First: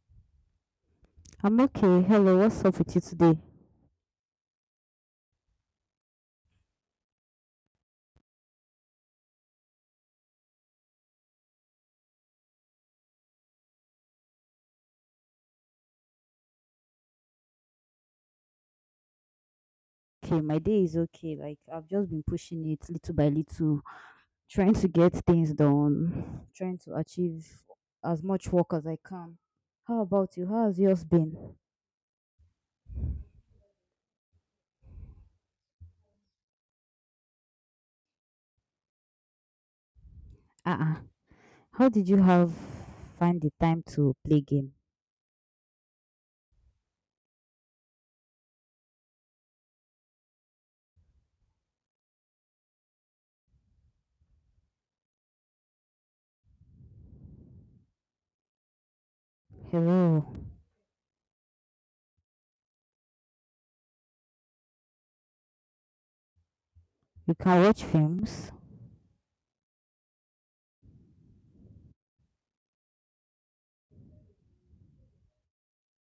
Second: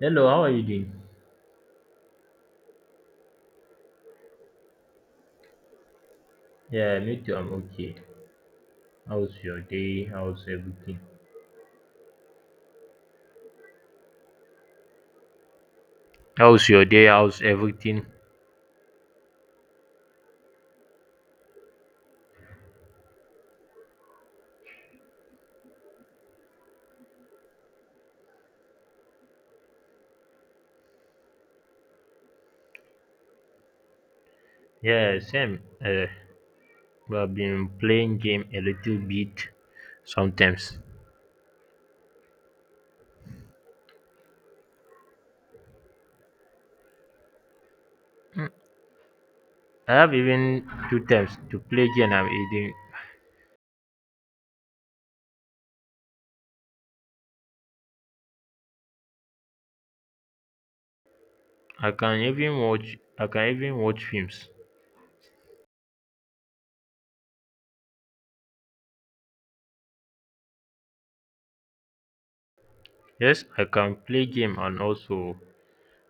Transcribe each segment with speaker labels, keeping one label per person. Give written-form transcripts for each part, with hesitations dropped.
Speaker 1: Hello, how are you doing?
Speaker 2: I'm okay. Hello, what's up with you today?
Speaker 1: Yeah, me too. I'm okay. How's your day? How's everything? How's your day? How's everything?
Speaker 2: Okay, my day is okay. Like I've just been pushing it little by little, trying to get things done, trying to achieve as much work as I can. How about you? How has yours been?
Speaker 1: Yeah, same. We have been playing game a little bit sometimes.
Speaker 2: Uh-uh. How did you have find the time to play game?
Speaker 1: I have even two times to play game. I'm eating.
Speaker 2: Hello.
Speaker 1: I can even watch. I can even watch films.
Speaker 2: You can watch films.
Speaker 1: Yes, I can play game and also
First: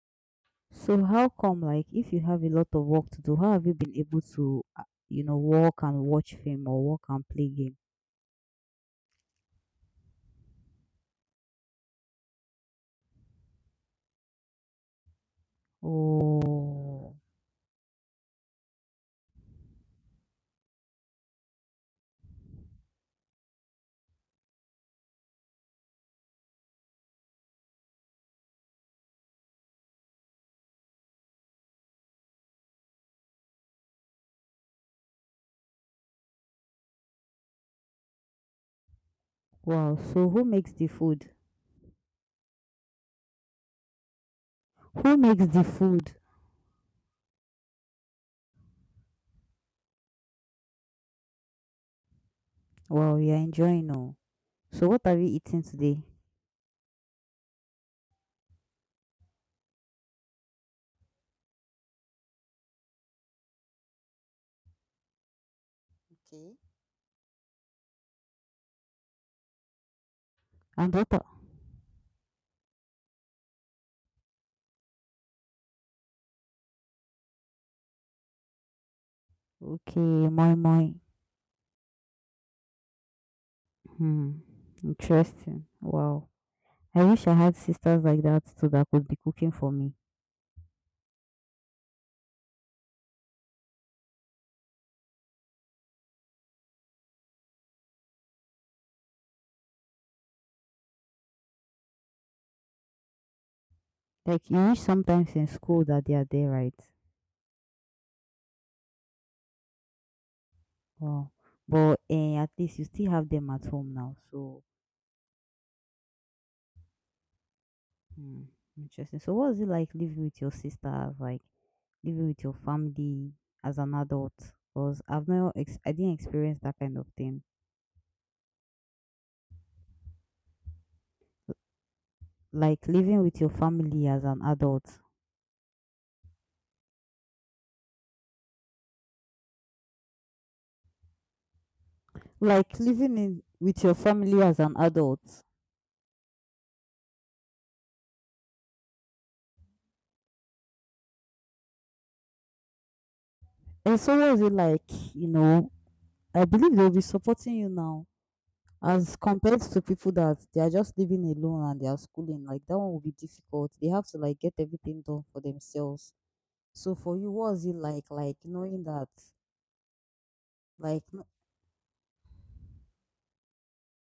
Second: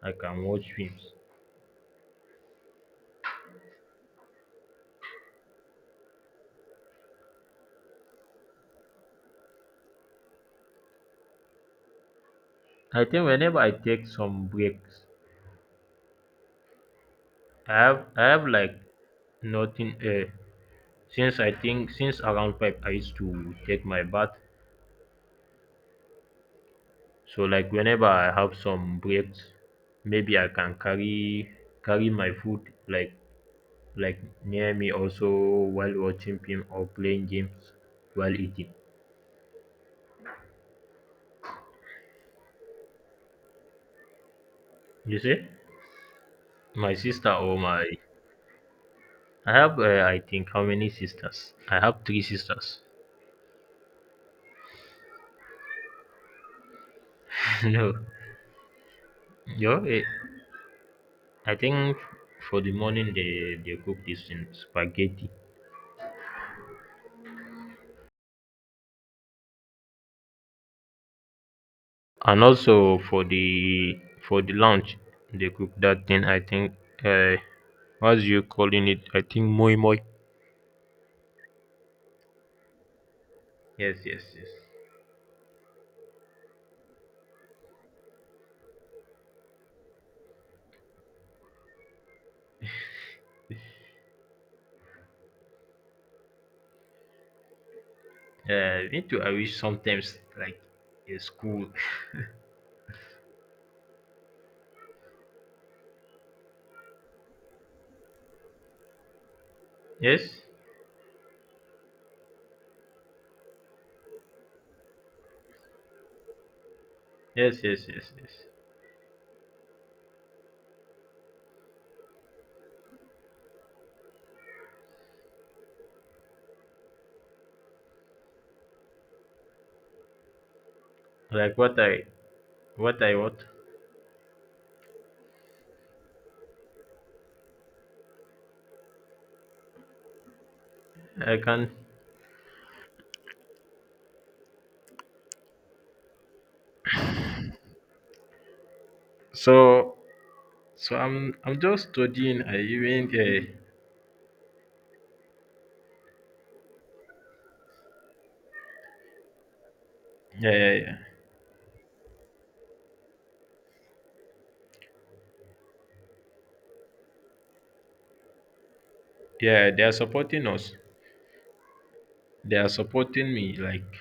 Speaker 1: I can watch
Speaker 2: So
Speaker 1: films.
Speaker 2: how come like if you have a lot of work to do, how have you been able to walk and watch film or walk and play game?
Speaker 1: I think whenever I take some breaks,
Speaker 2: Oh.
Speaker 1: I have like nothing. Since I think since around 5 I used to take my bath. So like whenever I have some breaks, maybe I can carry my food, like, like near me also, while watching film or playing games while eating.
Speaker 2: Wow! So who makes the food? Who
Speaker 1: You
Speaker 2: makes
Speaker 1: see?
Speaker 2: the food?
Speaker 1: My sister or my, I have, I think, how many sisters? I have three sisters.
Speaker 2: Wow, you're enjoying oh. So what have you eaten today?
Speaker 1: No. Yo, I think for the morning they cook this in spaghetti.
Speaker 2: Okay. And what?
Speaker 1: And also for the lunch they cook that thing, I think, uh what's you calling it? I think moi moi.
Speaker 2: Okay, moi moi.
Speaker 1: Yes, yes,
Speaker 2: Hmm.
Speaker 1: yes.
Speaker 2: Interesting. Wow. I wish I had sisters like that too that could be cooking for me.
Speaker 1: Me too, I wish sometimes like a school.
Speaker 2: Like you wish sometimes in school that they are there, right?
Speaker 1: Yes?
Speaker 2: Wow. But at least you still have them at home now. So
Speaker 1: Yes, yes, yes,
Speaker 2: hmm.
Speaker 1: yes.
Speaker 2: interesting. So what was it like living with your sisters? Like living with your family as an adult, because I've not ex- I didn't experience that kind of thing.
Speaker 1: Like what I
Speaker 2: Like
Speaker 1: what I
Speaker 2: living with
Speaker 1: want,
Speaker 2: your family as an adult.
Speaker 1: I can,
Speaker 2: Like living in with your family as an adult.
Speaker 1: so so I'm just studying, I even,
Speaker 2: And so what is it like, you know, I believe they'll be supporting you now as compared to people that
Speaker 1: yeah,
Speaker 2: they are
Speaker 1: yeah,
Speaker 2: just
Speaker 1: yeah.
Speaker 2: living alone and they are schooling. Like that one will be difficult. They have to like get everything done for themselves. So for you, what was it like knowing that,
Speaker 1: Yeah, they are supporting us.
Speaker 2: like,
Speaker 1: They are supporting me like,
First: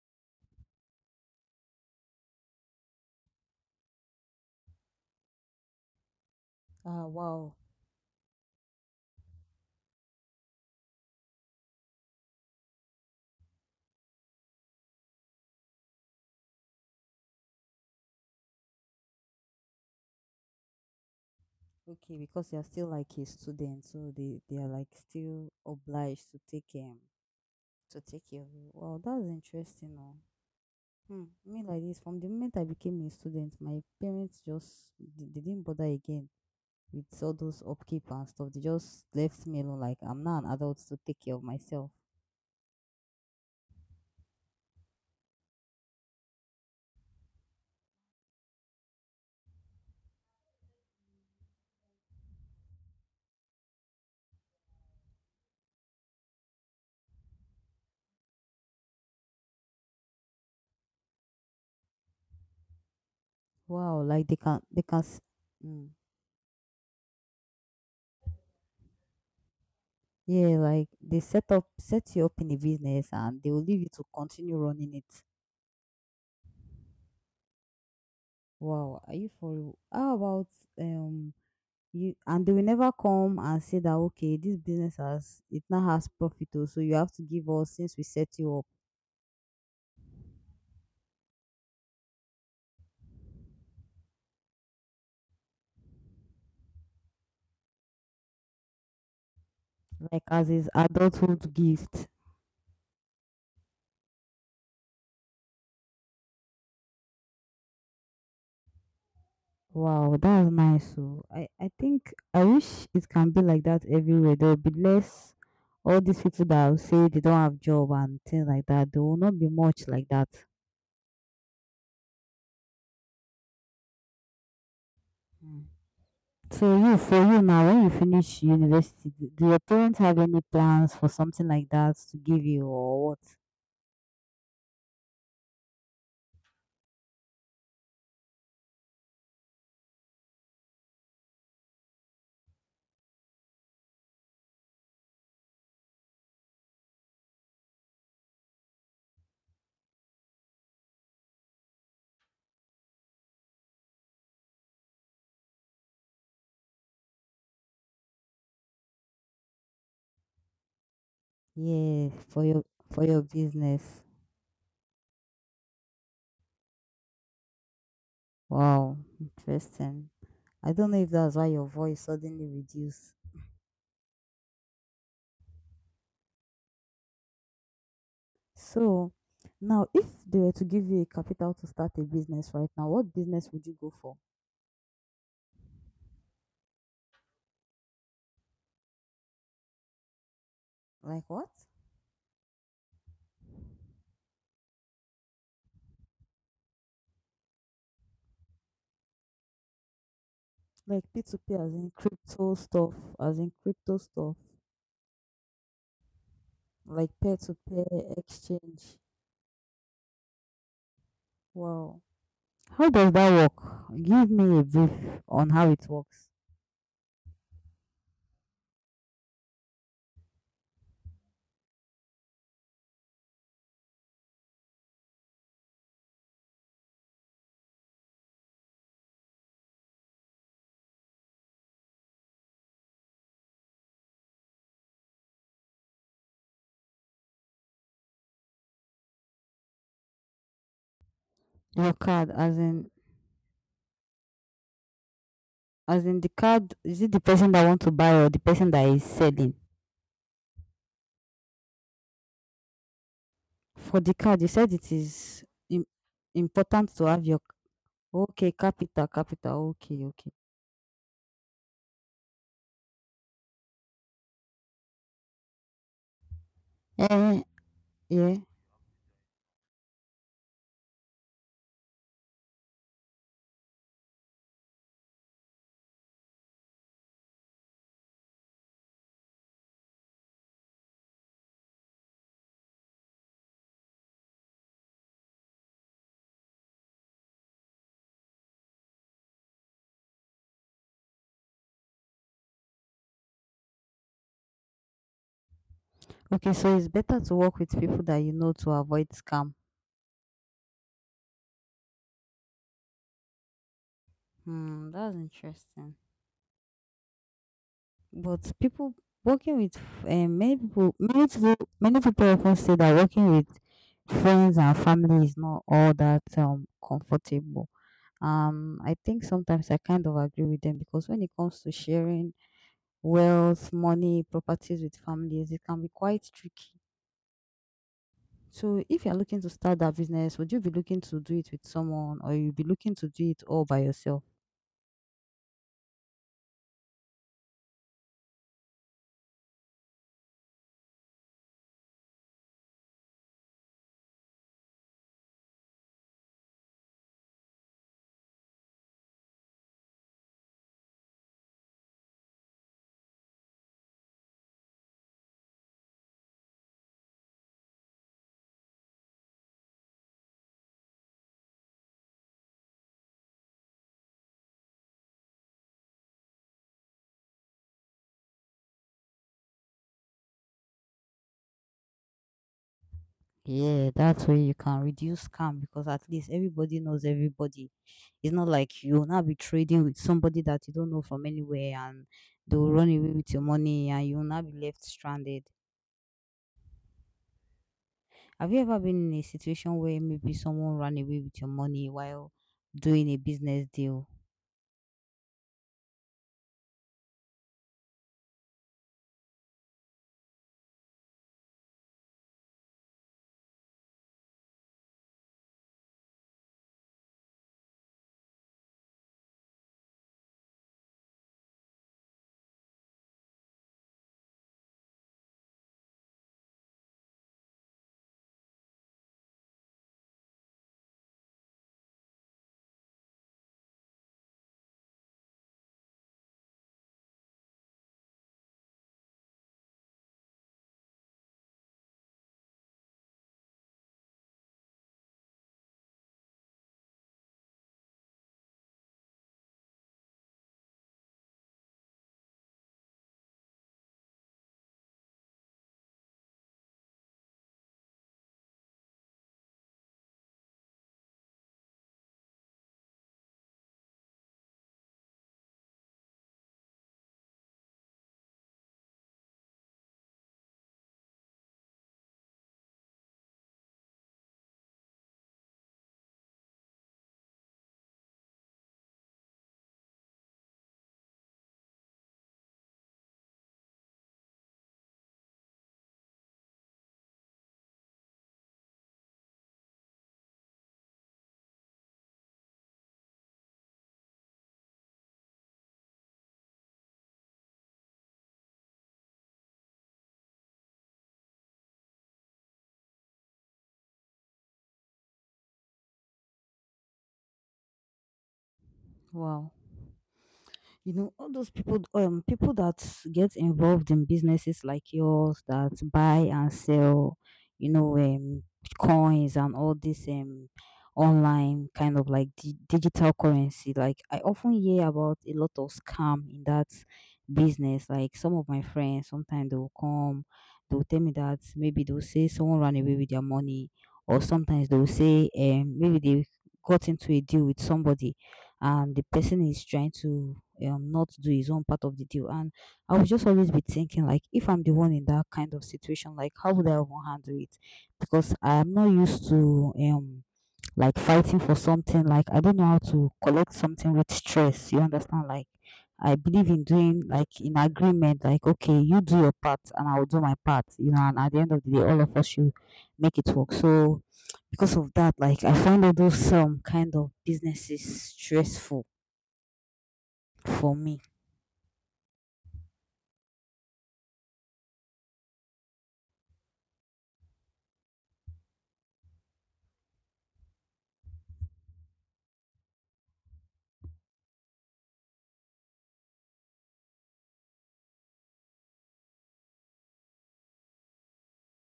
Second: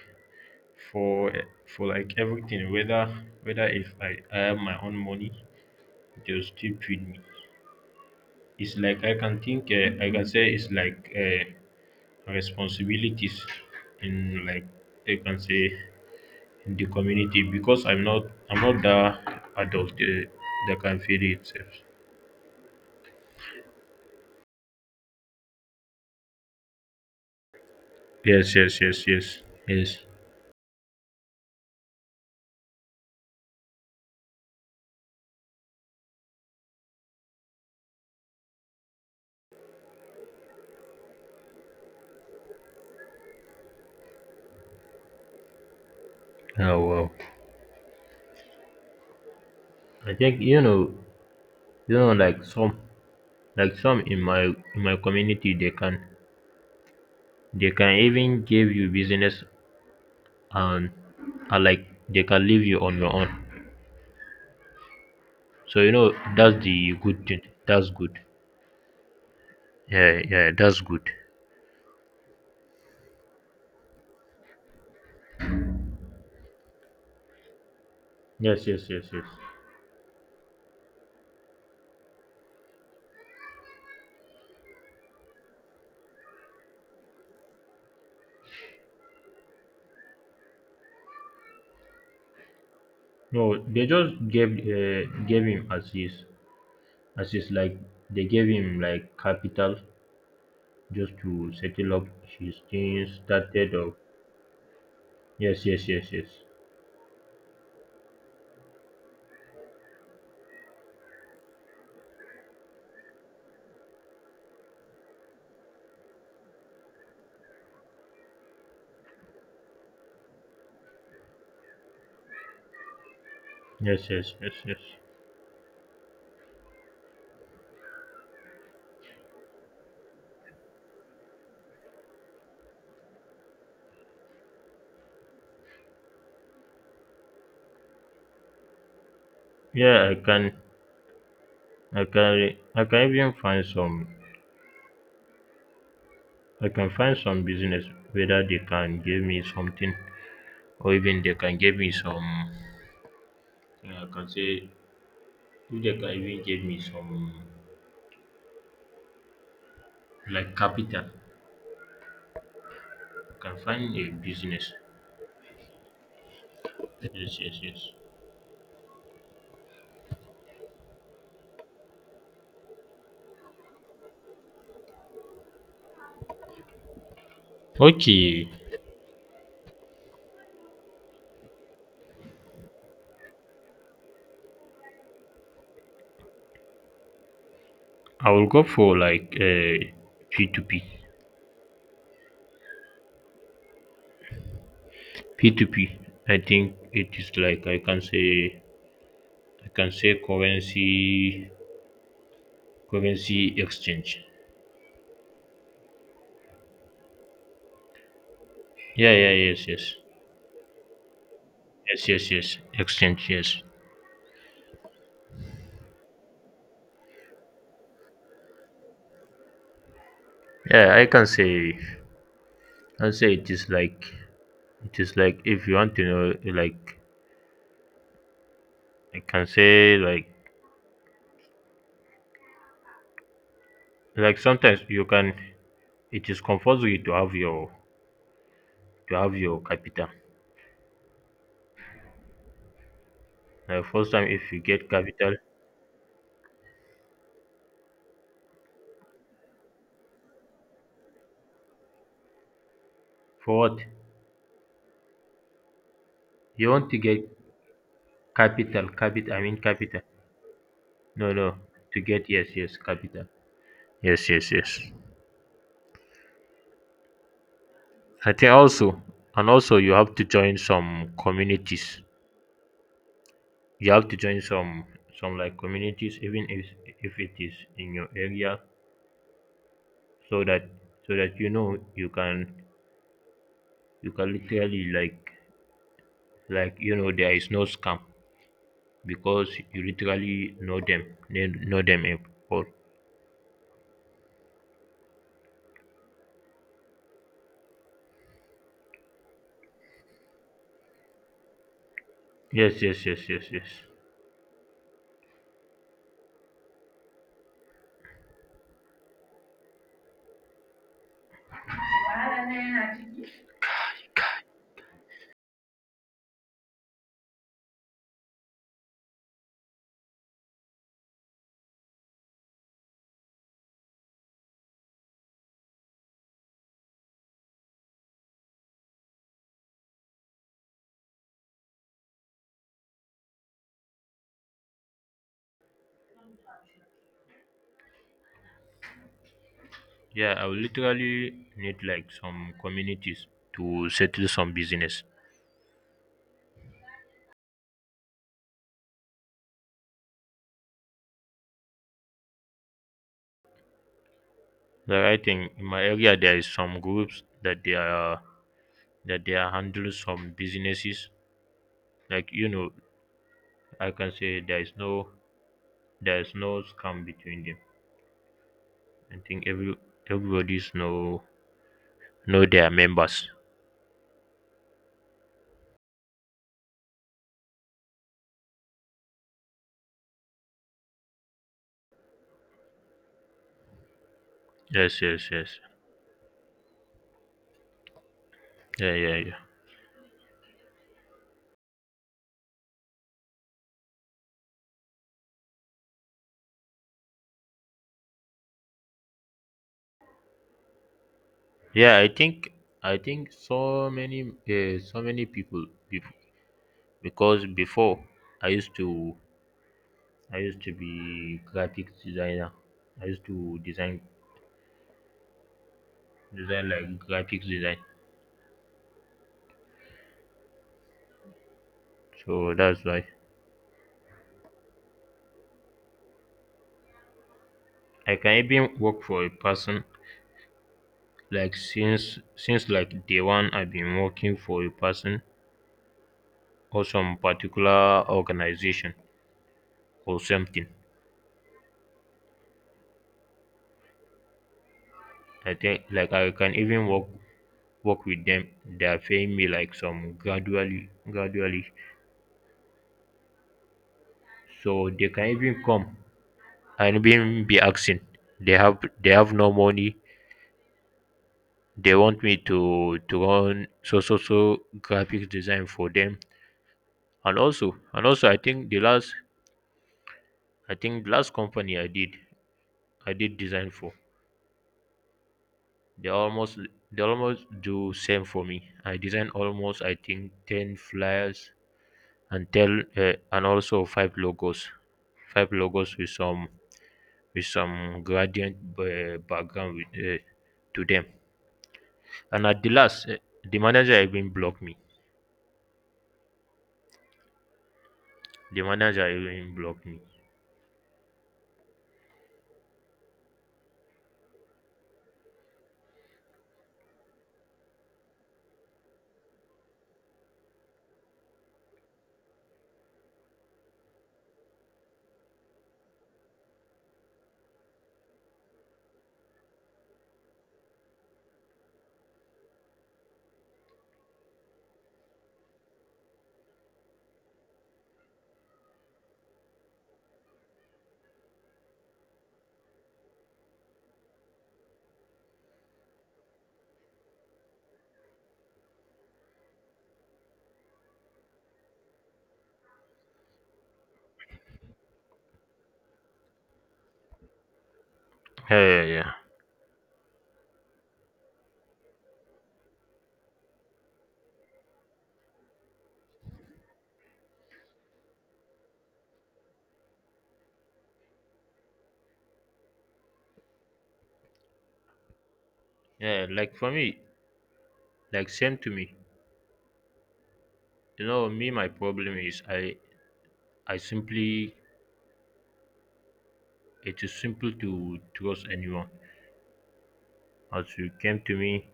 Speaker 1: for for like everything, whether if, I have my own money, they'll still
Speaker 2: ah,
Speaker 1: feed me.
Speaker 2: wow.
Speaker 1: It's like I can think, I can say it's like, responsibilities, in, like I can say, in the community, because I'm not the adult, that can feed itself.
Speaker 2: Okay, because they are still like a student, so they are like still obliged to take care of
Speaker 1: Yes,
Speaker 2: you.
Speaker 1: yes,
Speaker 2: Wow,
Speaker 1: yes,
Speaker 2: that's
Speaker 1: yes,
Speaker 2: interesting.
Speaker 1: yes.
Speaker 2: Oh, hmm. I mean, like this, from the moment I became a student, my parents just they didn't bother again with all those upkeep and stuff. They just left me alone. Like I'm now an adult to take care of myself.
Speaker 1: Oh wow. I think, like some, in my, community they can even give you business, and and like, they can leave you on your own.
Speaker 2: Wow, like
Speaker 1: So
Speaker 2: mm,
Speaker 1: you know that's the good thing. That's good. Yeah, yeah,
Speaker 2: yeah,
Speaker 1: that's
Speaker 2: like
Speaker 1: good.
Speaker 2: they set you up in a business and they will leave you to continue running it.
Speaker 1: Yes, yes,
Speaker 2: Wow,
Speaker 1: yes,
Speaker 2: are
Speaker 1: yes.
Speaker 2: you for real? How about um? you and they will never come and say that, okay, this business has it now, has profit oh, so you have to give us since we set you up,
Speaker 1: No, they just gave him as his, like, they gave him like capital,
Speaker 2: like as his
Speaker 1: just
Speaker 2: adulthood
Speaker 1: to settle
Speaker 2: gift.
Speaker 1: up his things. Started up. Yes, yes, yes, yes,
Speaker 2: Wow, that's nice. So I think I wish it can be like that everywhere. There will be less, all these people that will say they don't have job and things like that. There will not be much like that.
Speaker 1: yes, yes, yes, yes.
Speaker 2: Mm. So you, for you now, when you finish university, do your parents have any plans for something like that to give you or what?
Speaker 1: Yeah, I can even find some. I can find some business, whether they can give me something, or even they can give me some, I can say, if they can even give me some like capital,
Speaker 2: Yeah, for your
Speaker 1: I can find
Speaker 2: business.
Speaker 1: a business. Yes, yes, yes.
Speaker 2: Wow, interesting. I don't know if that's why your voice suddenly reduced.
Speaker 1: Okay,
Speaker 2: So, now if they were to give you a capital to start a business right now, what business would you go for?
Speaker 1: I will go for like, P2P.
Speaker 2: Like what?
Speaker 1: P2P, I think it is like, I can say, I can say
Speaker 2: Like
Speaker 1: currency
Speaker 2: P2P, as in crypto stuff, as in
Speaker 1: currency
Speaker 2: crypto
Speaker 1: exchange.
Speaker 2: stuff, like peer-to-peer exchange.
Speaker 1: Yeah, yeah, yes, yes.
Speaker 2: Wow.
Speaker 1: Yes, yes, yes.
Speaker 2: How does
Speaker 1: Exchange,
Speaker 2: that
Speaker 1: yes.
Speaker 2: work? Give me a brief on how it works.
Speaker 1: Yeah, I can say, it is like, if you want to know, like, I can say, like, sometimes you can, it is compulsory to have your, capital.
Speaker 2: Your card, as in,
Speaker 1: Like first time if you get capital.
Speaker 2: as in the card, is it the person that want to buy or the person that is selling?
Speaker 1: For what?
Speaker 2: For the card, you said it is im
Speaker 1: You want
Speaker 2: important
Speaker 1: to
Speaker 2: to have
Speaker 1: get
Speaker 2: your, okay,
Speaker 1: capital,
Speaker 2: capital,
Speaker 1: I mean,
Speaker 2: capital.
Speaker 1: capital.
Speaker 2: Okay, okay.
Speaker 1: No, no, to get, yes, yes, capital. Yes, yes, yes.
Speaker 2: Eh,
Speaker 1: I
Speaker 2: yeah.
Speaker 1: think, also and also, you have to join some communities. You have to join, some like communities, even, if it is in your area, so that, you know, you can, literally, like, there is no scam, because you literally know them, need know them, in all.
Speaker 2: Okay, so it's better to work with people that you know to avoid scam.
Speaker 1: Yes, yes, yes, yes, yes.
Speaker 2: Hmm, that's interesting. But people working with, many people often say that working with friends and family is not all that comfortable. I think sometimes I kind of agree with them, because when it comes to sharing wealth, money, properties with families, it can be quite tricky. So, if you're looking to start that business, would you be looking to do it with someone, or you'll be looking to do it all by yourself?
Speaker 1: Yeah, I will literally need like some communities to settle some business, like I think in my area there is some groups that they are, handling some businesses. Like, I can say there is no, scam between them. I think, everybody's know, their members.
Speaker 2: Yeah, that's where you can reduce scam, because at least everybody knows everybody. It's not like you'll now be trading with somebody that you don't know from anywhere and they'll run away with your money and you'll now be left
Speaker 1: Yes, yes,
Speaker 2: stranded.
Speaker 1: yes.
Speaker 2: Have you ever
Speaker 1: Yeah,
Speaker 2: been
Speaker 1: yeah,
Speaker 2: in a
Speaker 1: yeah,
Speaker 2: situation where maybe someone ran away with your money while doing a business deal?
Speaker 1: yeah. I think, so many, so many people, bef- because before, i used to I used to be graphics designer. I used to design, like graphics design. So that's why I can even work for a person, like, since like day one I've been working for a person, or some particular organization, or something. I think, like, I can even work, with them. They're paying me like some, gradually, gradually. So they can even come and even be asking. They have, no money. They want me, to run, so graphics design for them. And also, I think the last, company I did, design for, they almost, do same for me. I design, almost I think 10 flyers, and tell and also five logos, with some, gradient, background with, to them. And at the last, the manager even blocked me. The manager
Speaker 2: Wow.
Speaker 1: even blocked me.
Speaker 2: You know, all those people, people that get involved in businesses like yours, that buy and sell, you know, coins and all this online kind of like digital currency, like I often hear about a lot of scam in that business. Like some of my friends sometimes they'll come, they'll tell me that maybe they'll say someone ran away with their money, or sometimes they'll say maybe they got into a deal with somebody and the person is trying to not do his own part of the deal. And I would just always be thinking, like, if I'm the one in that kind of situation, like, how would I even handle it? Because I'm not used to like fighting for something, like I don't know how to collect something with stress. You understand? Like I believe in doing like in agreement, like
Speaker 1: Yeah,
Speaker 2: okay,
Speaker 1: yeah,
Speaker 2: you
Speaker 1: yeah,
Speaker 2: do your part and I will do my part, you know, and at the end of the day all of us should make it work. So because of that, like I find all those kind of businesses stressful for me.
Speaker 1: yeah. Like for me, like same to me. Me, my problem is, I simply, it is simple to trust anyone. As you came to me,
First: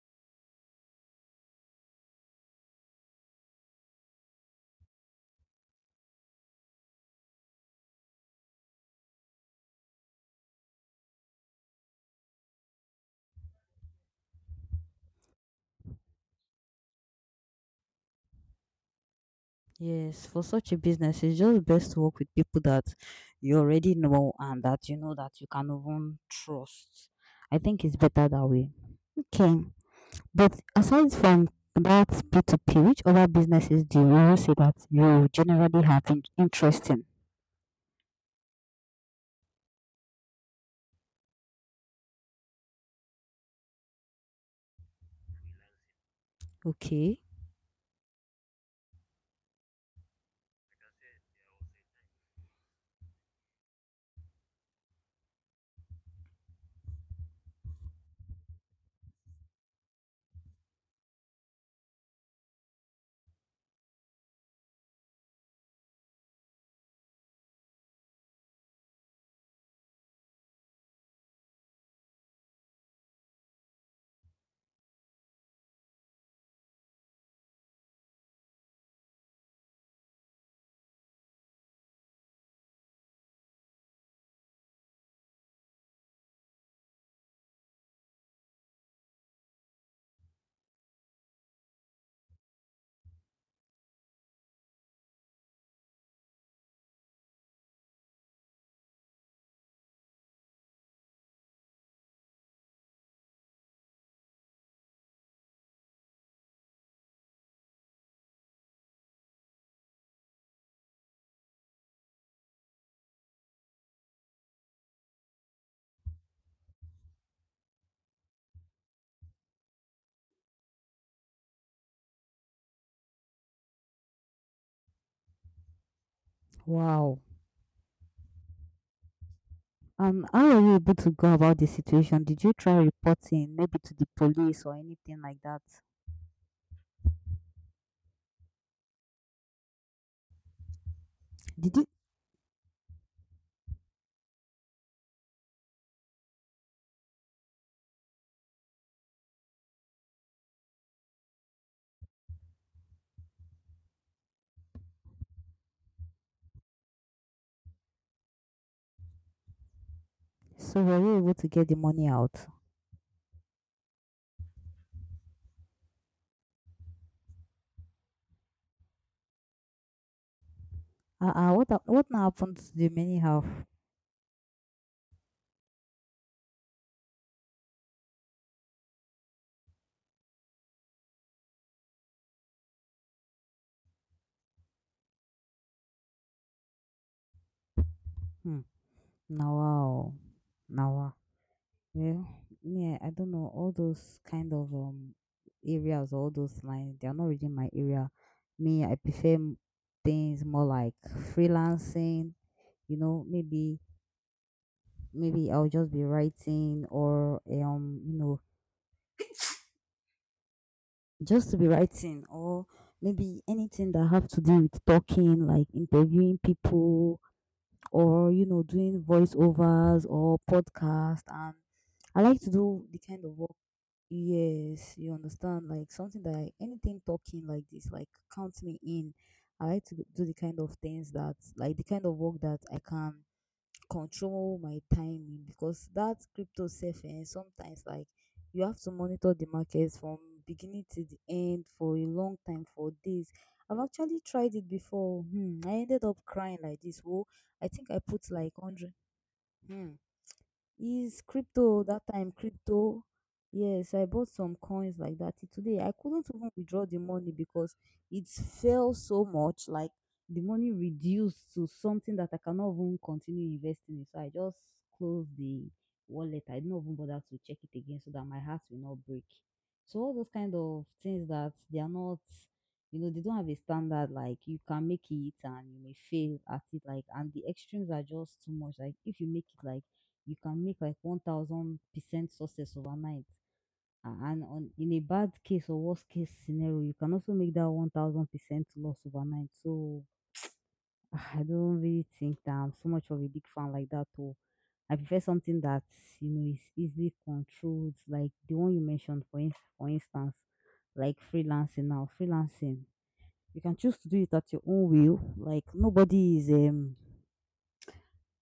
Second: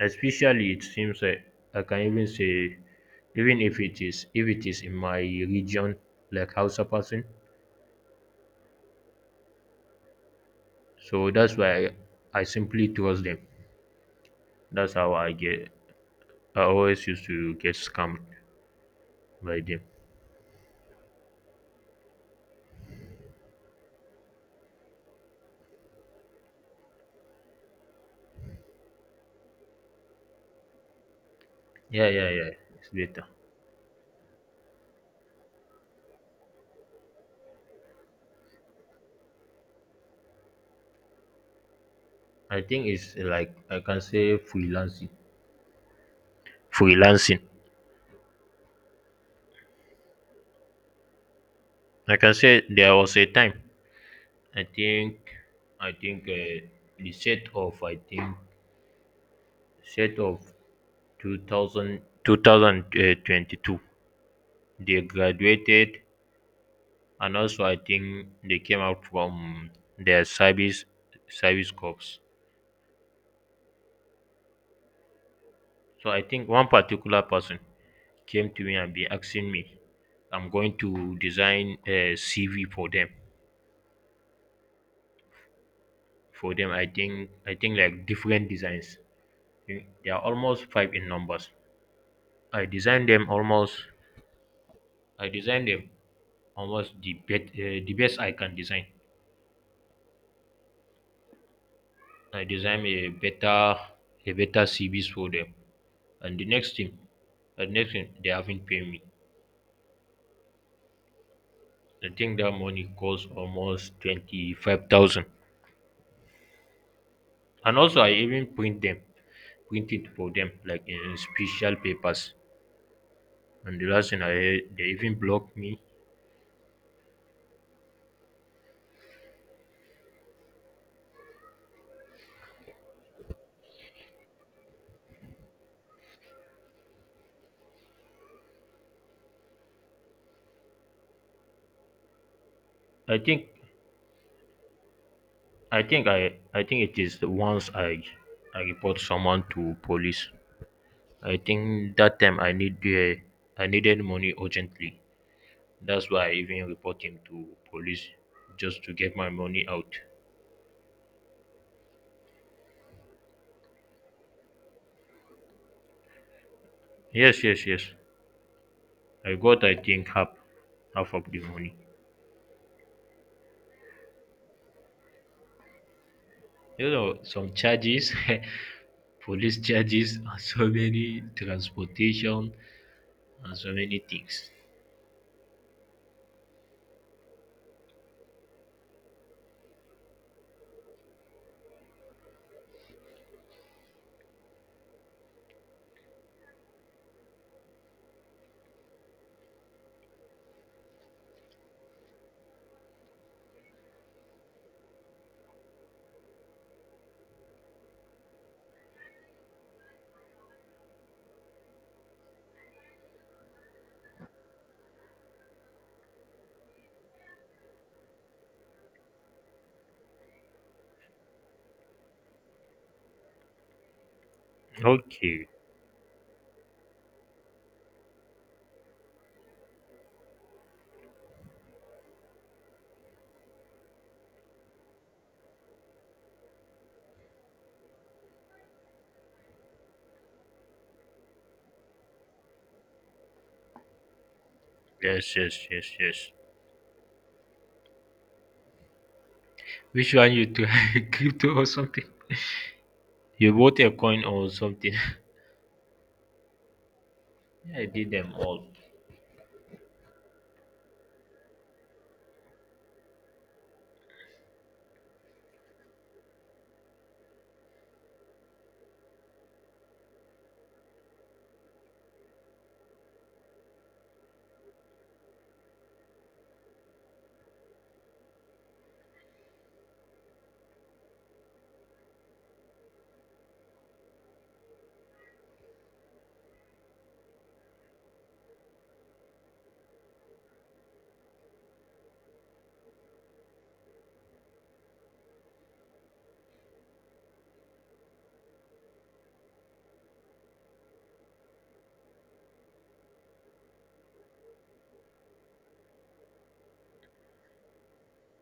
Speaker 1: especially it seems like I can even say, even if it is, in my region, like Hausa person. So that's why, I simply trust them. That's how I get. I always used to get scammed by them.
Speaker 2: Yes, for such a business, it's just best to work with people that you already know and that you know that you can even trust. I think it's better that way. Okay, but aside from that
Speaker 1: Yeah, yeah, yeah.
Speaker 2: P2P,
Speaker 1: It's
Speaker 2: which
Speaker 1: better.
Speaker 2: other businesses do you see that you generally have interest in?
Speaker 1: I think it's like I can say, freelancing.
Speaker 2: Okay.
Speaker 1: Freelancing. I can say there was a time. I think. I think uh, the set of, I think, set of 2000 two thousand twenty-two. They graduated, and also I think they came out from their, service corps. So I think one particular person came to me and been asking me, I'm going to design a CV for them, I think, like different designs. Mm, they are almost five in numbers. I designed them almost, i designed them the the best I can design. I designed a better, CVs for them. And the next thing, they haven't paid me. I think that money costs almost 25,000. And also I even print them, printed for them like in special papers. And the last thing I heard, they even blocked me.
Speaker 2: Wow. And how are you able to go about the situation? Did you try reporting maybe to the police or anything like that? Did you?
Speaker 1: I think, I think it is, the once, I report someone to police. I think that time, I needed money urgently. That's why I even report him to police, just to get my money out.
Speaker 2: So were you able to get the money out?
Speaker 1: Yes, yes, yes. I got, I think, half, of the
Speaker 2: What
Speaker 1: money.
Speaker 2: what now happened to the money? How?
Speaker 1: Some charges police charges and so many transportation and so many things.
Speaker 2: Hmm. Nawa, oh. Nawa. Well, yeah, I don't know. All those kind of areas, or all those lines, they are not really my area. Me, I prefer things more like freelancing. You know, maybe I'll just be writing or you know, just to be writing, or maybe anything that have to do with talking, like interviewing people, or, you know, doing voiceovers or podcast, and I like to do the kind of work. Yes, you
Speaker 1: Okay.
Speaker 2: understand. Like something that I, anything talking like this, like, count me in. I like to do the kind of things that, like the kind of work that I can control my timing, because that crypto saving sometimes, like, you have to monitor the markets from beginning to the end for a long time, for days. I've actually tried it before.
Speaker 1: Yes,
Speaker 2: Hmm,
Speaker 1: yes,
Speaker 2: I
Speaker 1: yes,
Speaker 2: ended up
Speaker 1: yes.
Speaker 2: crying like this. Oh, I think I put like hundred. Hmm.
Speaker 1: Which one you do?
Speaker 2: Is
Speaker 1: Crypto or
Speaker 2: crypto, that
Speaker 1: something?
Speaker 2: time, crypto?
Speaker 1: You bought a
Speaker 2: Yes, I
Speaker 1: coin
Speaker 2: bought
Speaker 1: or
Speaker 2: some
Speaker 1: something?
Speaker 2: coins like that. Till today I couldn't even withdraw the money, because
Speaker 1: Yeah, I did
Speaker 2: it
Speaker 1: them all.
Speaker 2: fell so much. Like the money reduced to something that I cannot even continue investing in. So I just closed the wallet. I didn't even bother to check it again so that my heart will not break. So all those kind of things that they are not, you know, they don't have a standard. Like you can make it and you may fail at it. Like, and the extremes are just too much. Like if you make it, like you can make like 1000% success overnight. And on, in a bad case or worst case scenario, you can also make that 1000% loss overnight. So I don't really think that I'm so much of a big fan like that. Or I prefer something that, you know, is easily controlled, like the one you mentioned, for instance, like freelancing now. Freelancing, you can choose to do it at your own will. Like nobody is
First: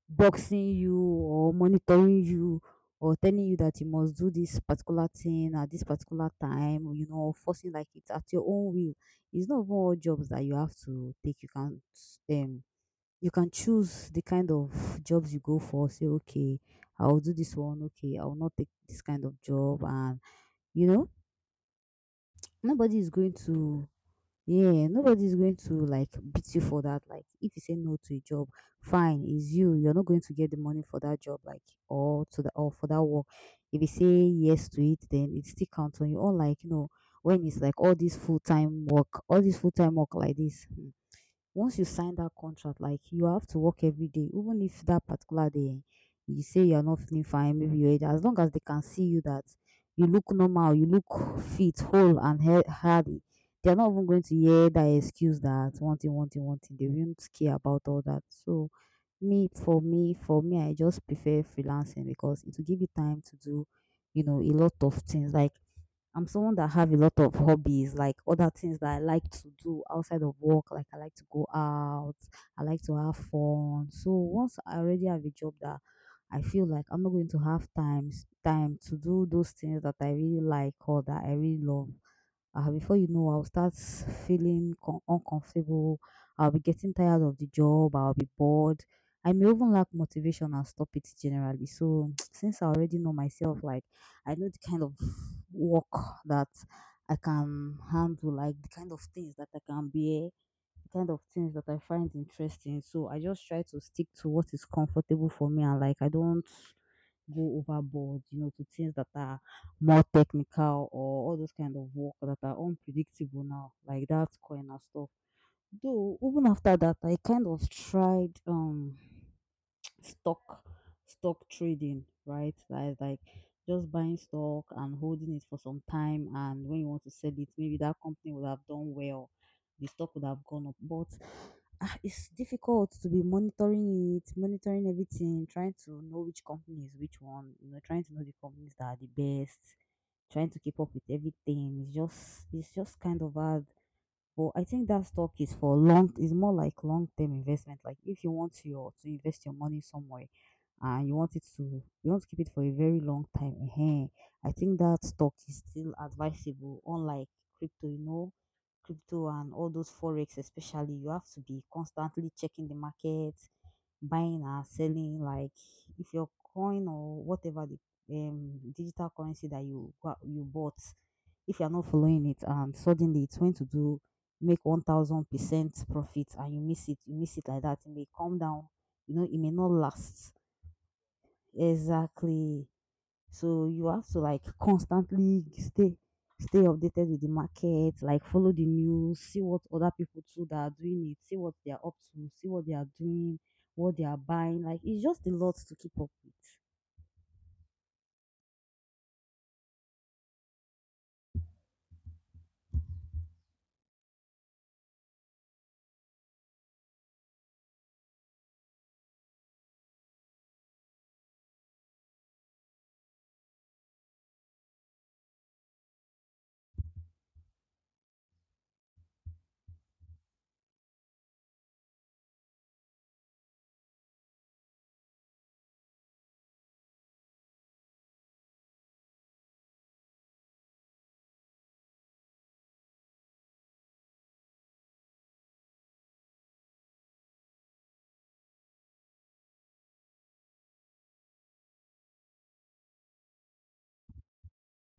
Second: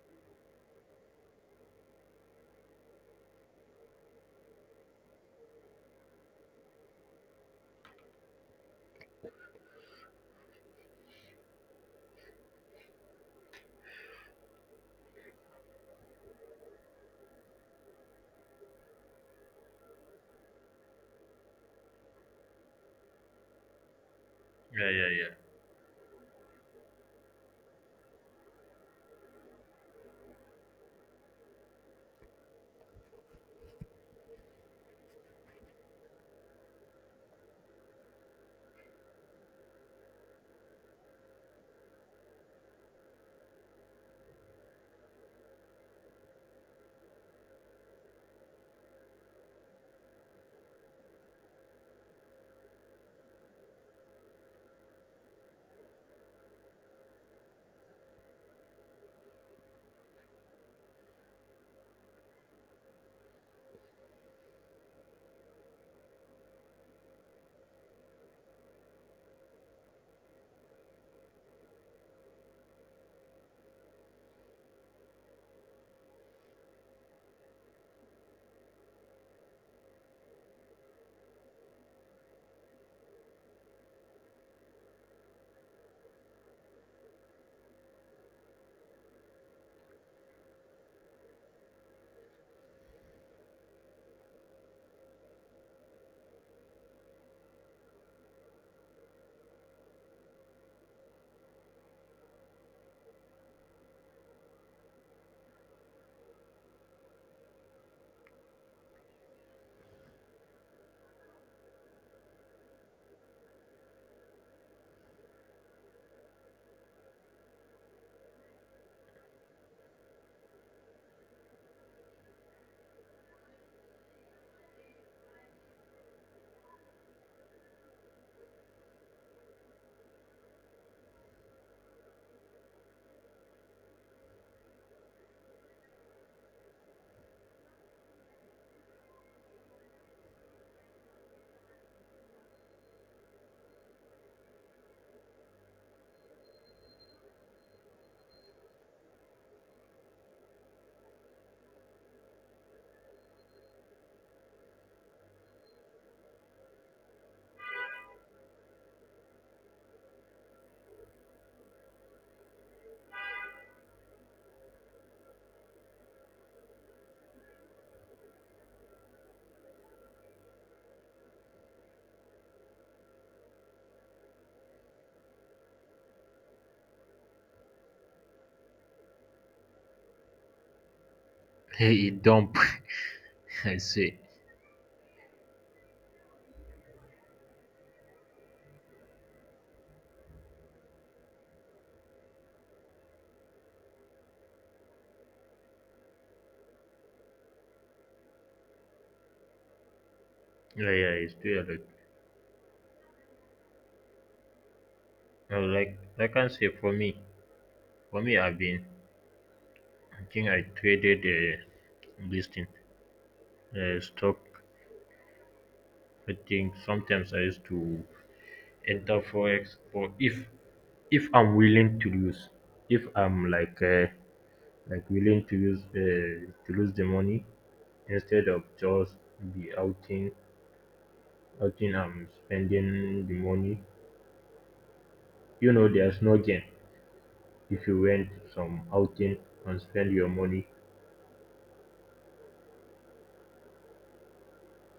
Speaker 2: boxing you or monitoring you or telling you that you must do this particular thing at this particular time, you know, forcing, like, it's at your own will. It's not even all jobs that you have to take. Um you can choose the kind of jobs you go for. Say, okay, I'll do this one. Okay, I will not take this kind of job, and, you know, nobody is going to yeah,
Speaker 1: Yeah, yeah, yeah.
Speaker 2: nobody's going to like beat you for that. Like, if you say no to a job, fine, it's you. You're not going to get the money for that job, like, or to the or for that work. If you say yes to it, then it still counts on you. Or like, when it's like all this full time work, all this full time work like this. Once you sign that contract, like you have to work every day, even if that particular day you say you are not feeling fine, maybe you are. As long as they can see you that you look normal, you look fit, whole, and healthy, they're not even going to hear that excuse that one thing, one thing, one thing. They won't care about all that. So, for me, I just prefer freelancing because it will give you time to do, a lot of things. Like I'm someone that have a lot of hobbies, like other things that I like to do outside of work. Like I like to go out, I like to have fun. So once I already have a job that I feel like I'm not going to have time to do those things that I really like or that I really love. Before you know, I'll start feeling uncomfortable. I'll be getting tired of the job. I'll be bored. I may even lack motivation and stop it generally. So, since I already know myself, like I know the kind of work that I can handle, like the kind of things that I can bear, the kind of things that I find interesting. So, I just try to stick to what is comfortable for me and like I don't go overboard, to things that are more technical or all those kind of work that are unpredictable now, like that coin and stuff. Though even after that, I kind of tried. Stock stock trading, right? That is like just buying stock and holding it for some time and when you want to sell it, maybe that company would have done well. The stock would have gone up. But it's difficult to be monitoring it, monitoring everything, trying to know which company is which one, you know, trying to know the companies that are the best, trying to keep up with everything. It's just kind of hard. But I think that stock is for long. It's more like long-term investment. Like if you want your to invest your money somewhere and you want to keep it for a very long time. I think that stock is still advisable, unlike crypto, crypto and all those forex especially, you have to be constantly checking the market, buying and selling. Like if your coin or whatever the digital currency that you bought, if you're not following it and suddenly it's going to do make 1000% profit and you miss it like that, it may come down, you know it may not last.
Speaker 1: Hey, it dump.
Speaker 2: Exactly. So
Speaker 1: I
Speaker 2: you have
Speaker 1: see.
Speaker 2: to like constantly stay updated with the market, like follow the news, see what other people too that are doing it, see what they are up to, see what they are doing, what they are buying. Like it's just a lot to keep up with.
Speaker 1: Yeah, yeah, it's too early. No, like, I can't say for me, I've been. I think I traded, this thing, stock. I think sometimes I used to enter forex, or, if I'm willing to lose, if I'm like. Like willing to use, to lose the money, instead of just be outing, and spending the money. There's no gain if you went some outing and spend your money,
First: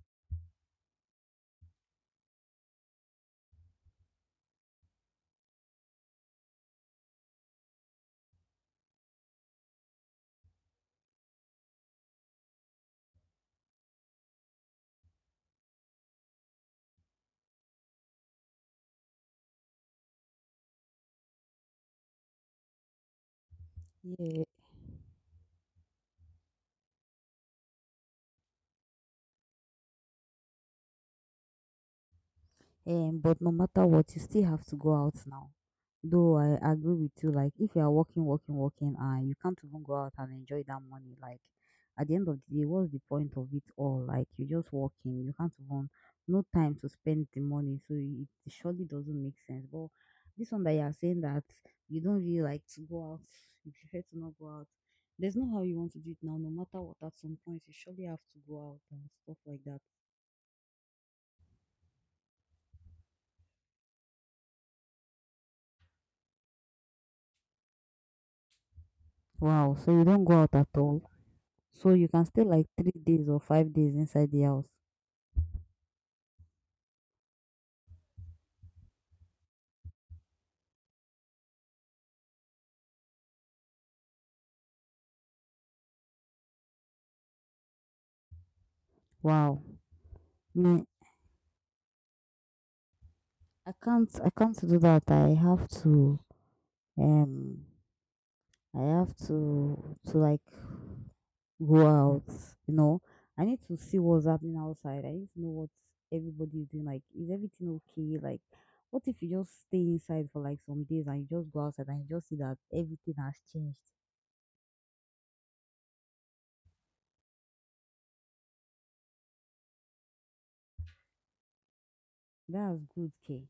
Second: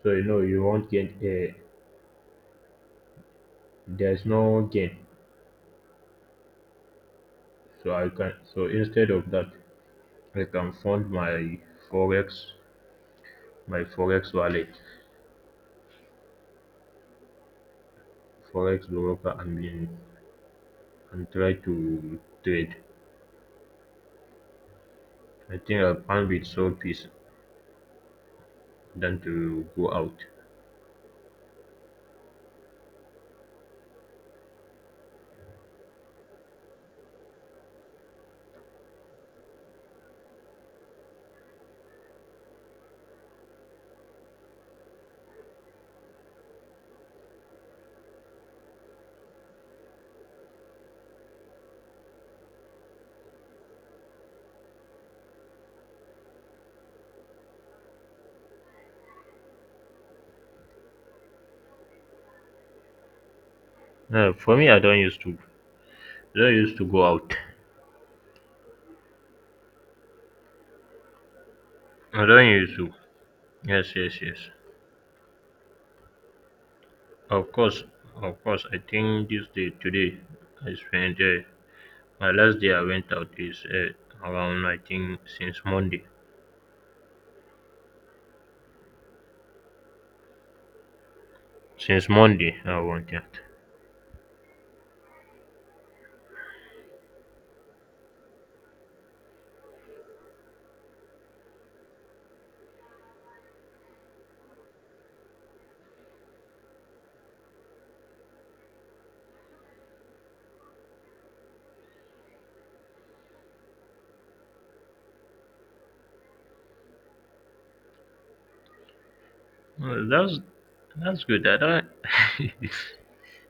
Speaker 1: so, you won't get, there's no gain. So I can, so instead of that I can fund my forex, wallet, forex broker, and been, and try to trade.
Speaker 2: Yeah.
Speaker 1: I think I found it so peace than to go out.
Speaker 2: But no matter what, you still have to go out now. Though I agree with you, like if you are working, working, working, and you can't even go out and enjoy that money, like at the end of the day, what's the point of it all? Like you're just working, you can't even no time to spend the money, so it surely doesn't make sense. But this one that you are saying that you don't really like to go out, you prefer to not go out. There's no how you want to do it now, no matter what. At some point, you surely have to go out and stuff like that.
Speaker 1: No, for me, I don't used to. I don't used to go out.
Speaker 2: Wow, so you don't go out at all? So you can
Speaker 1: I
Speaker 2: stay
Speaker 1: don't
Speaker 2: like
Speaker 1: used
Speaker 2: three
Speaker 1: to.
Speaker 2: days or 5 days
Speaker 1: Yes, yes,
Speaker 2: inside the
Speaker 1: yes.
Speaker 2: house.
Speaker 1: Of course, of course. I think this day today, I spent, my last day I went out is, around, I think, since Monday.
Speaker 2: Wow. Me,
Speaker 1: Since Monday, I went out.
Speaker 2: I can't do that. I have to um I have to like go out, you know. I need to see what's happening outside. I need to know what everybody is doing. Like, is everything okay? Like what if you just stay inside for like some days and you just go outside and you just see that everything has changed?
Speaker 1: Well, that's, good. I don't.
Speaker 2: That's good, K.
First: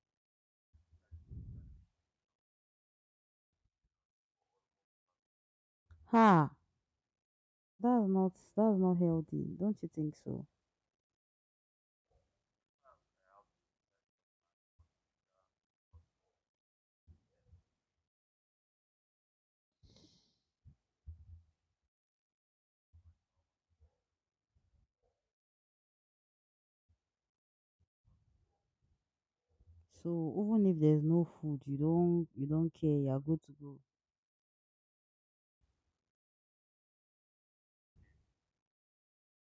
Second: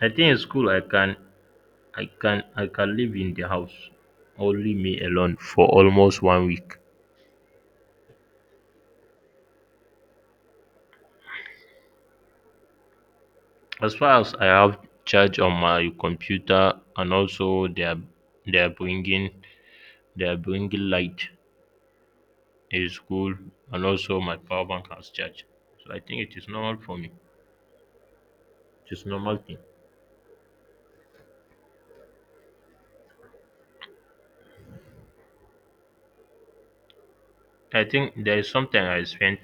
Speaker 1: I think in school, I can live in the house, only me alone for almost one
Speaker 2: Ha!
Speaker 1: week.
Speaker 2: That's not healthy. Don't you think so?
Speaker 1: As far as I have charge on my computer, and also they are, they are bringing they are bringing light, is cool, and also my power bank has charge. So I think it is normal for me. It is normal thing.
Speaker 2: So even if there's no food, you don't care. You're good to go.
Speaker 1: I think there is something, I spent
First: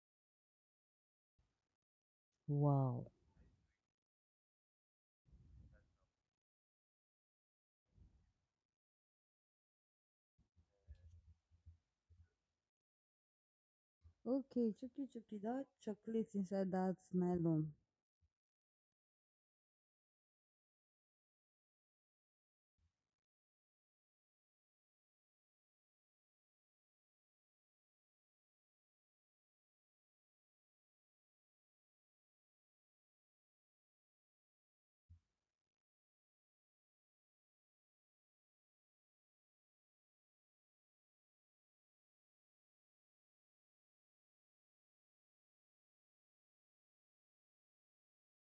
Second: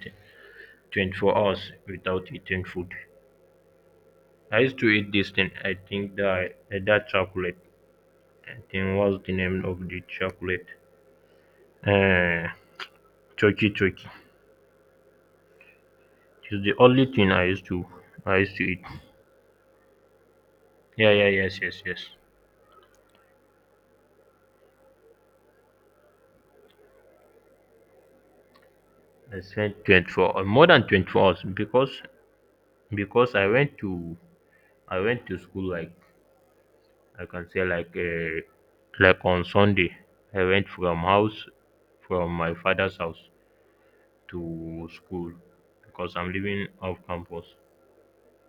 Speaker 1: 24 hours without eating food.
Speaker 2: Wow.
Speaker 1: I used to eat this thing, I think, that chocolate. I think, what's the name of the chocolate? Uh, turkey turkey.
Speaker 2: Okay, chuki chuki, that chocolate
Speaker 1: It's
Speaker 2: inside
Speaker 1: the
Speaker 2: that
Speaker 1: only thing I used
Speaker 2: nylon
Speaker 1: to, eat. Yeah, yeah, yes, yes, yes. I spent 24 more than 24 hours, because, I went to, school, like I can say, like, like on Sunday I went from, house from my father's house to school, because I'm living off campus.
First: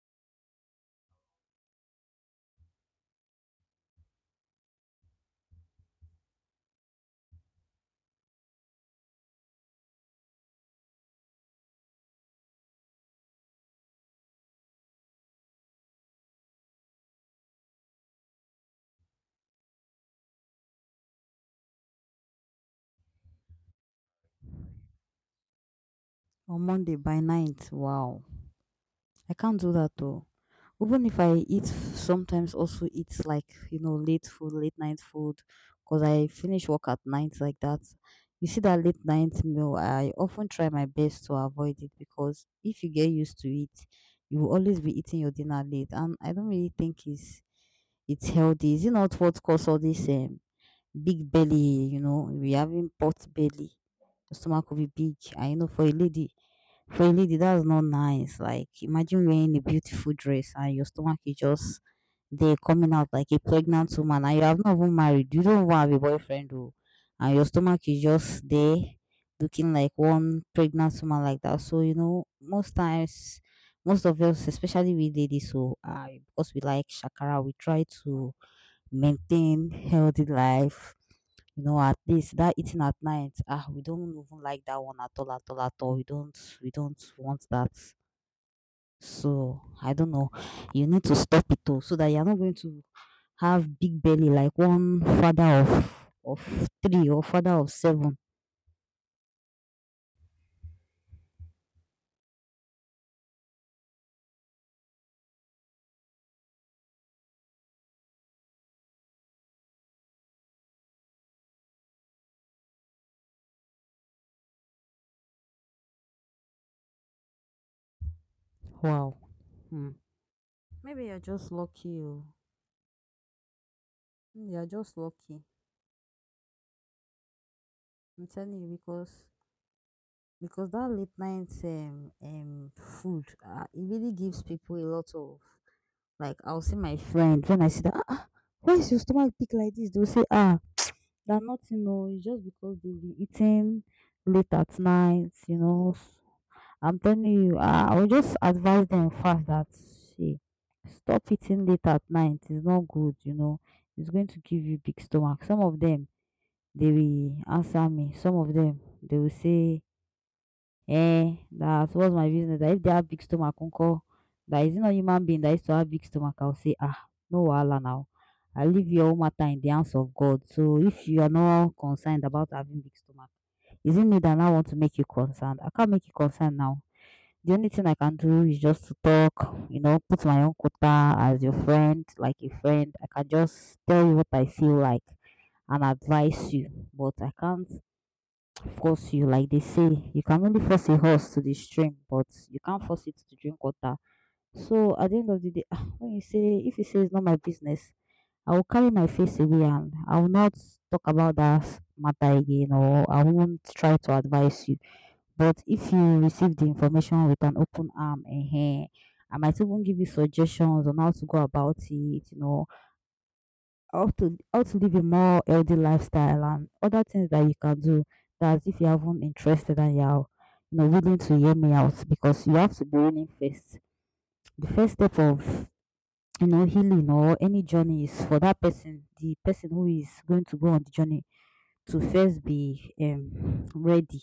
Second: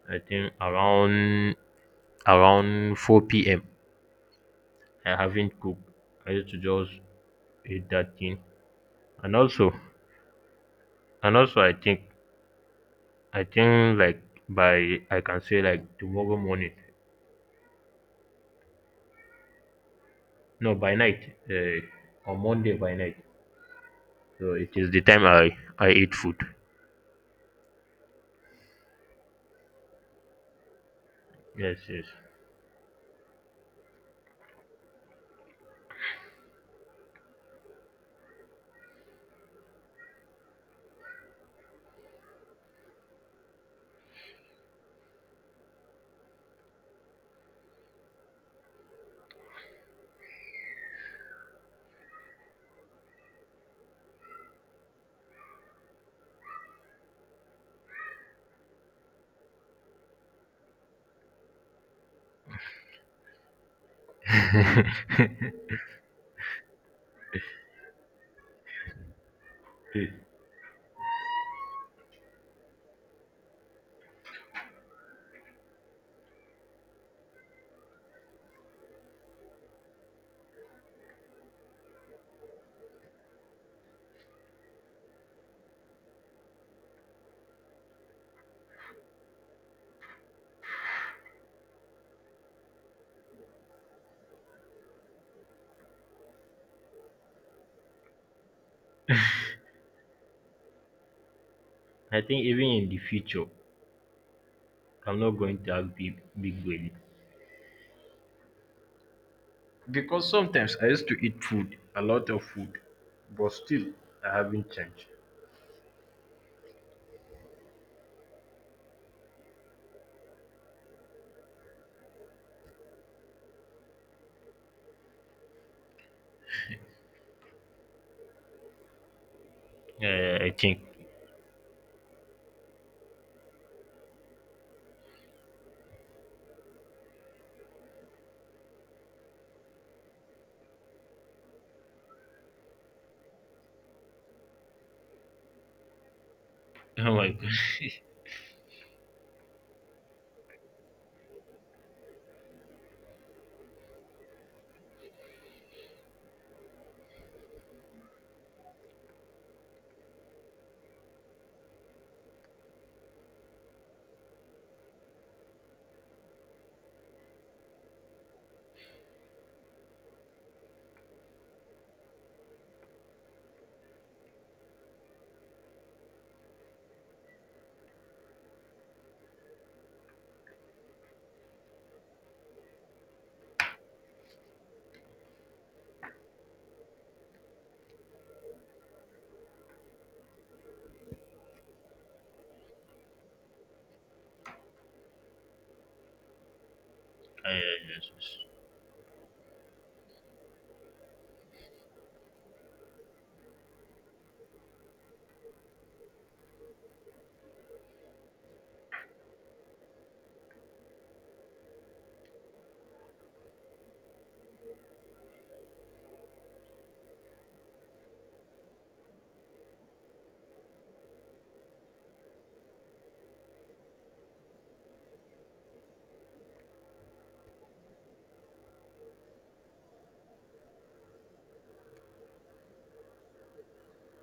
Speaker 1: I think around, 4 p.m. I haven't cooked. I used to just eat that thing. And also, I think, like by, I can say, like tomorrow morning. No, by night. Uh, on Monday by night. So it is the time, I eat food.
Speaker 2: on Monday by night. Wow. I can't do that though. Even if I eat,
Speaker 1: Yes, yes.
Speaker 2: sometimes also eat like, late food, late night food, because I finish work at night like that. You see that late night meal, I often try my best to avoid it because if you get used to it, you will always be eating your dinner late. And I don't really think it's healthy. Is it not what causes all this? Big belly, you know, we having pot belly. Your stomach will be big. And you know, for a lady, that's not nice. Like imagine wearing a beautiful dress and your stomach is just there coming out like a pregnant woman and you have not even married. You don't even have a boyfriend oh. And your stomach is just there looking like
Speaker 1: Please.
Speaker 2: one pregnant woman like that. So, you know, most of us, especially we ladies who are because we like shakara, we try to maintain healthy life. You know, at least that eating at night, ah, we don't even like that one at all, at all, at all. We don't want that. So I don't know. You need to stop it all so that you're not going to have big belly like one father of three or father of seven.
Speaker 1: I think even in the future, I'm not going to have big big belly, because sometimes I used to eat food, a lot of food, but still I haven't changed.
Speaker 2: Wow. Hmm. Maybe you're just lucky. Oh. Mm, you're just lucky. I'm telling you because
Speaker 1: Yeah. I
Speaker 2: because
Speaker 1: think.
Speaker 2: that late night food it really gives people a lot of. Like I'll see my friend when I see that, why is your stomach big like this? They'll say, ah, that nothing, no, it's just because they've been eating late at night, you know. I'm
Speaker 1: Oh
Speaker 2: telling
Speaker 1: my god.
Speaker 2: you, I will just advise them fast that she stop eating late at night. It's not good, you know. It's going to give you big stomach. Some of them they will answer me. Some of them they will say eh, that was my business. That if they have big stomach, uncle, that is not human being that used to have big stomach. I'll say, no wahala now. I leave your own matter in the hands of God. So if you are not concerned about having big stomach, is it me that now want to make you concerned? I can't make you concerned now. The only thing I can do is just to talk, you know, put my own quota as your friend, like a friend. I can just tell you what I feel like and advise you, but I can't force you. Like they say, you can only force a horse to the stream but you can't force it to drink water. So at the end of the day, ah, when you say if you say it's not my
Speaker 1: Ah, yeah,
Speaker 2: business,
Speaker 1: yes,
Speaker 2: I
Speaker 1: yes.
Speaker 2: will carry my face away and I will not talk about that matter again, or I won't try to advise you. But if you receive the information with an open arm, ehen, I might even give you suggestions on how to go about it, you know, how to live a more healthy lifestyle and other things that you can do. That if you haven't interested and you're, you know, willing to hear me out because you have to be willing first. The first step of, you know, healing or any journey is for that person, the person who is going to go on the journey to first be ready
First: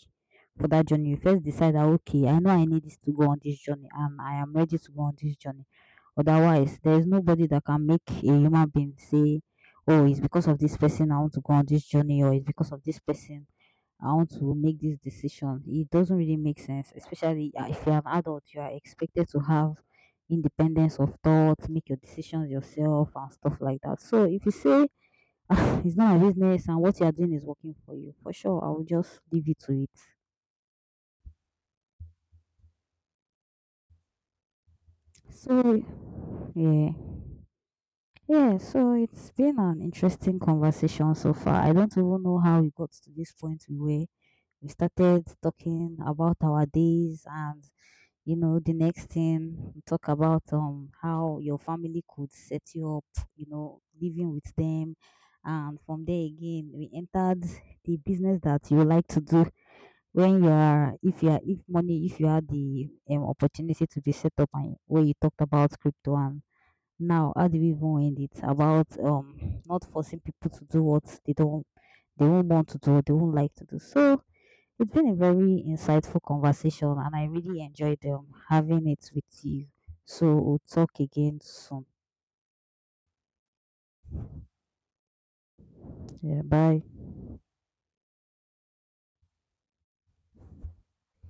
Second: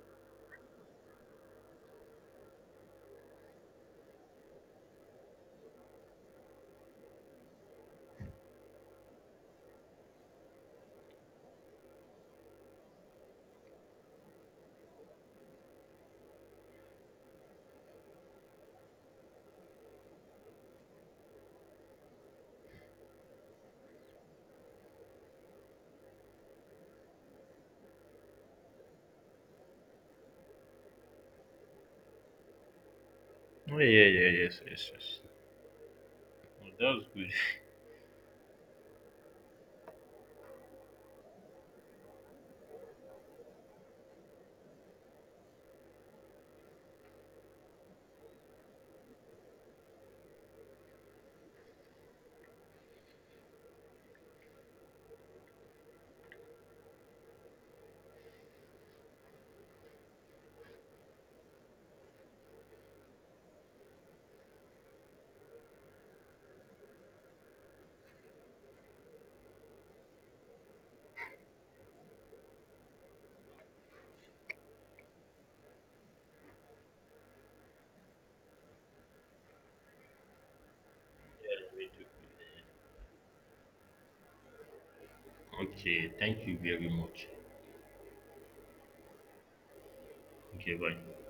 Speaker 2: for that journey. You first decide that okay, I know I need this to go on this journey and I am ready to go on this journey. Otherwise, there is nobody that can make a human being say, oh, it's because of this person I want to go on this journey, or it's because of this person I want to make this decision. It doesn't really make sense, especially if you're an adult, you are expected to have independence of thought, make your decisions yourself, and stuff like that. So, if you say ah, it's not my business and what you are doing is working for you. For sure, I will just leave you to it.
Speaker 1: Oh, yeah, yeah, yes, yes, yes.
Speaker 2: So,
Speaker 1: Well,
Speaker 2: yeah.
Speaker 1: that was good.
Speaker 2: Yeah, so it's been an interesting conversation so far. I don't even know how we got to this point we were. We started talking about our days and you know the next thing we talk about how your family could set you up, you know, living with them, and from there again we entered the business that you like to do when you are if money if you had the opportunity to be set up, and where you talked about crypto, and now how do we even end it about not forcing people to do what they don't they won't want to do or they won't like to do. So it's been a very insightful conversation and I really enjoyed having it with you. So we'll talk again soon.
Speaker 1: Okay,
Speaker 2: Yeah,
Speaker 1: thank you very
Speaker 2: bye.
Speaker 1: much. Okay, bye.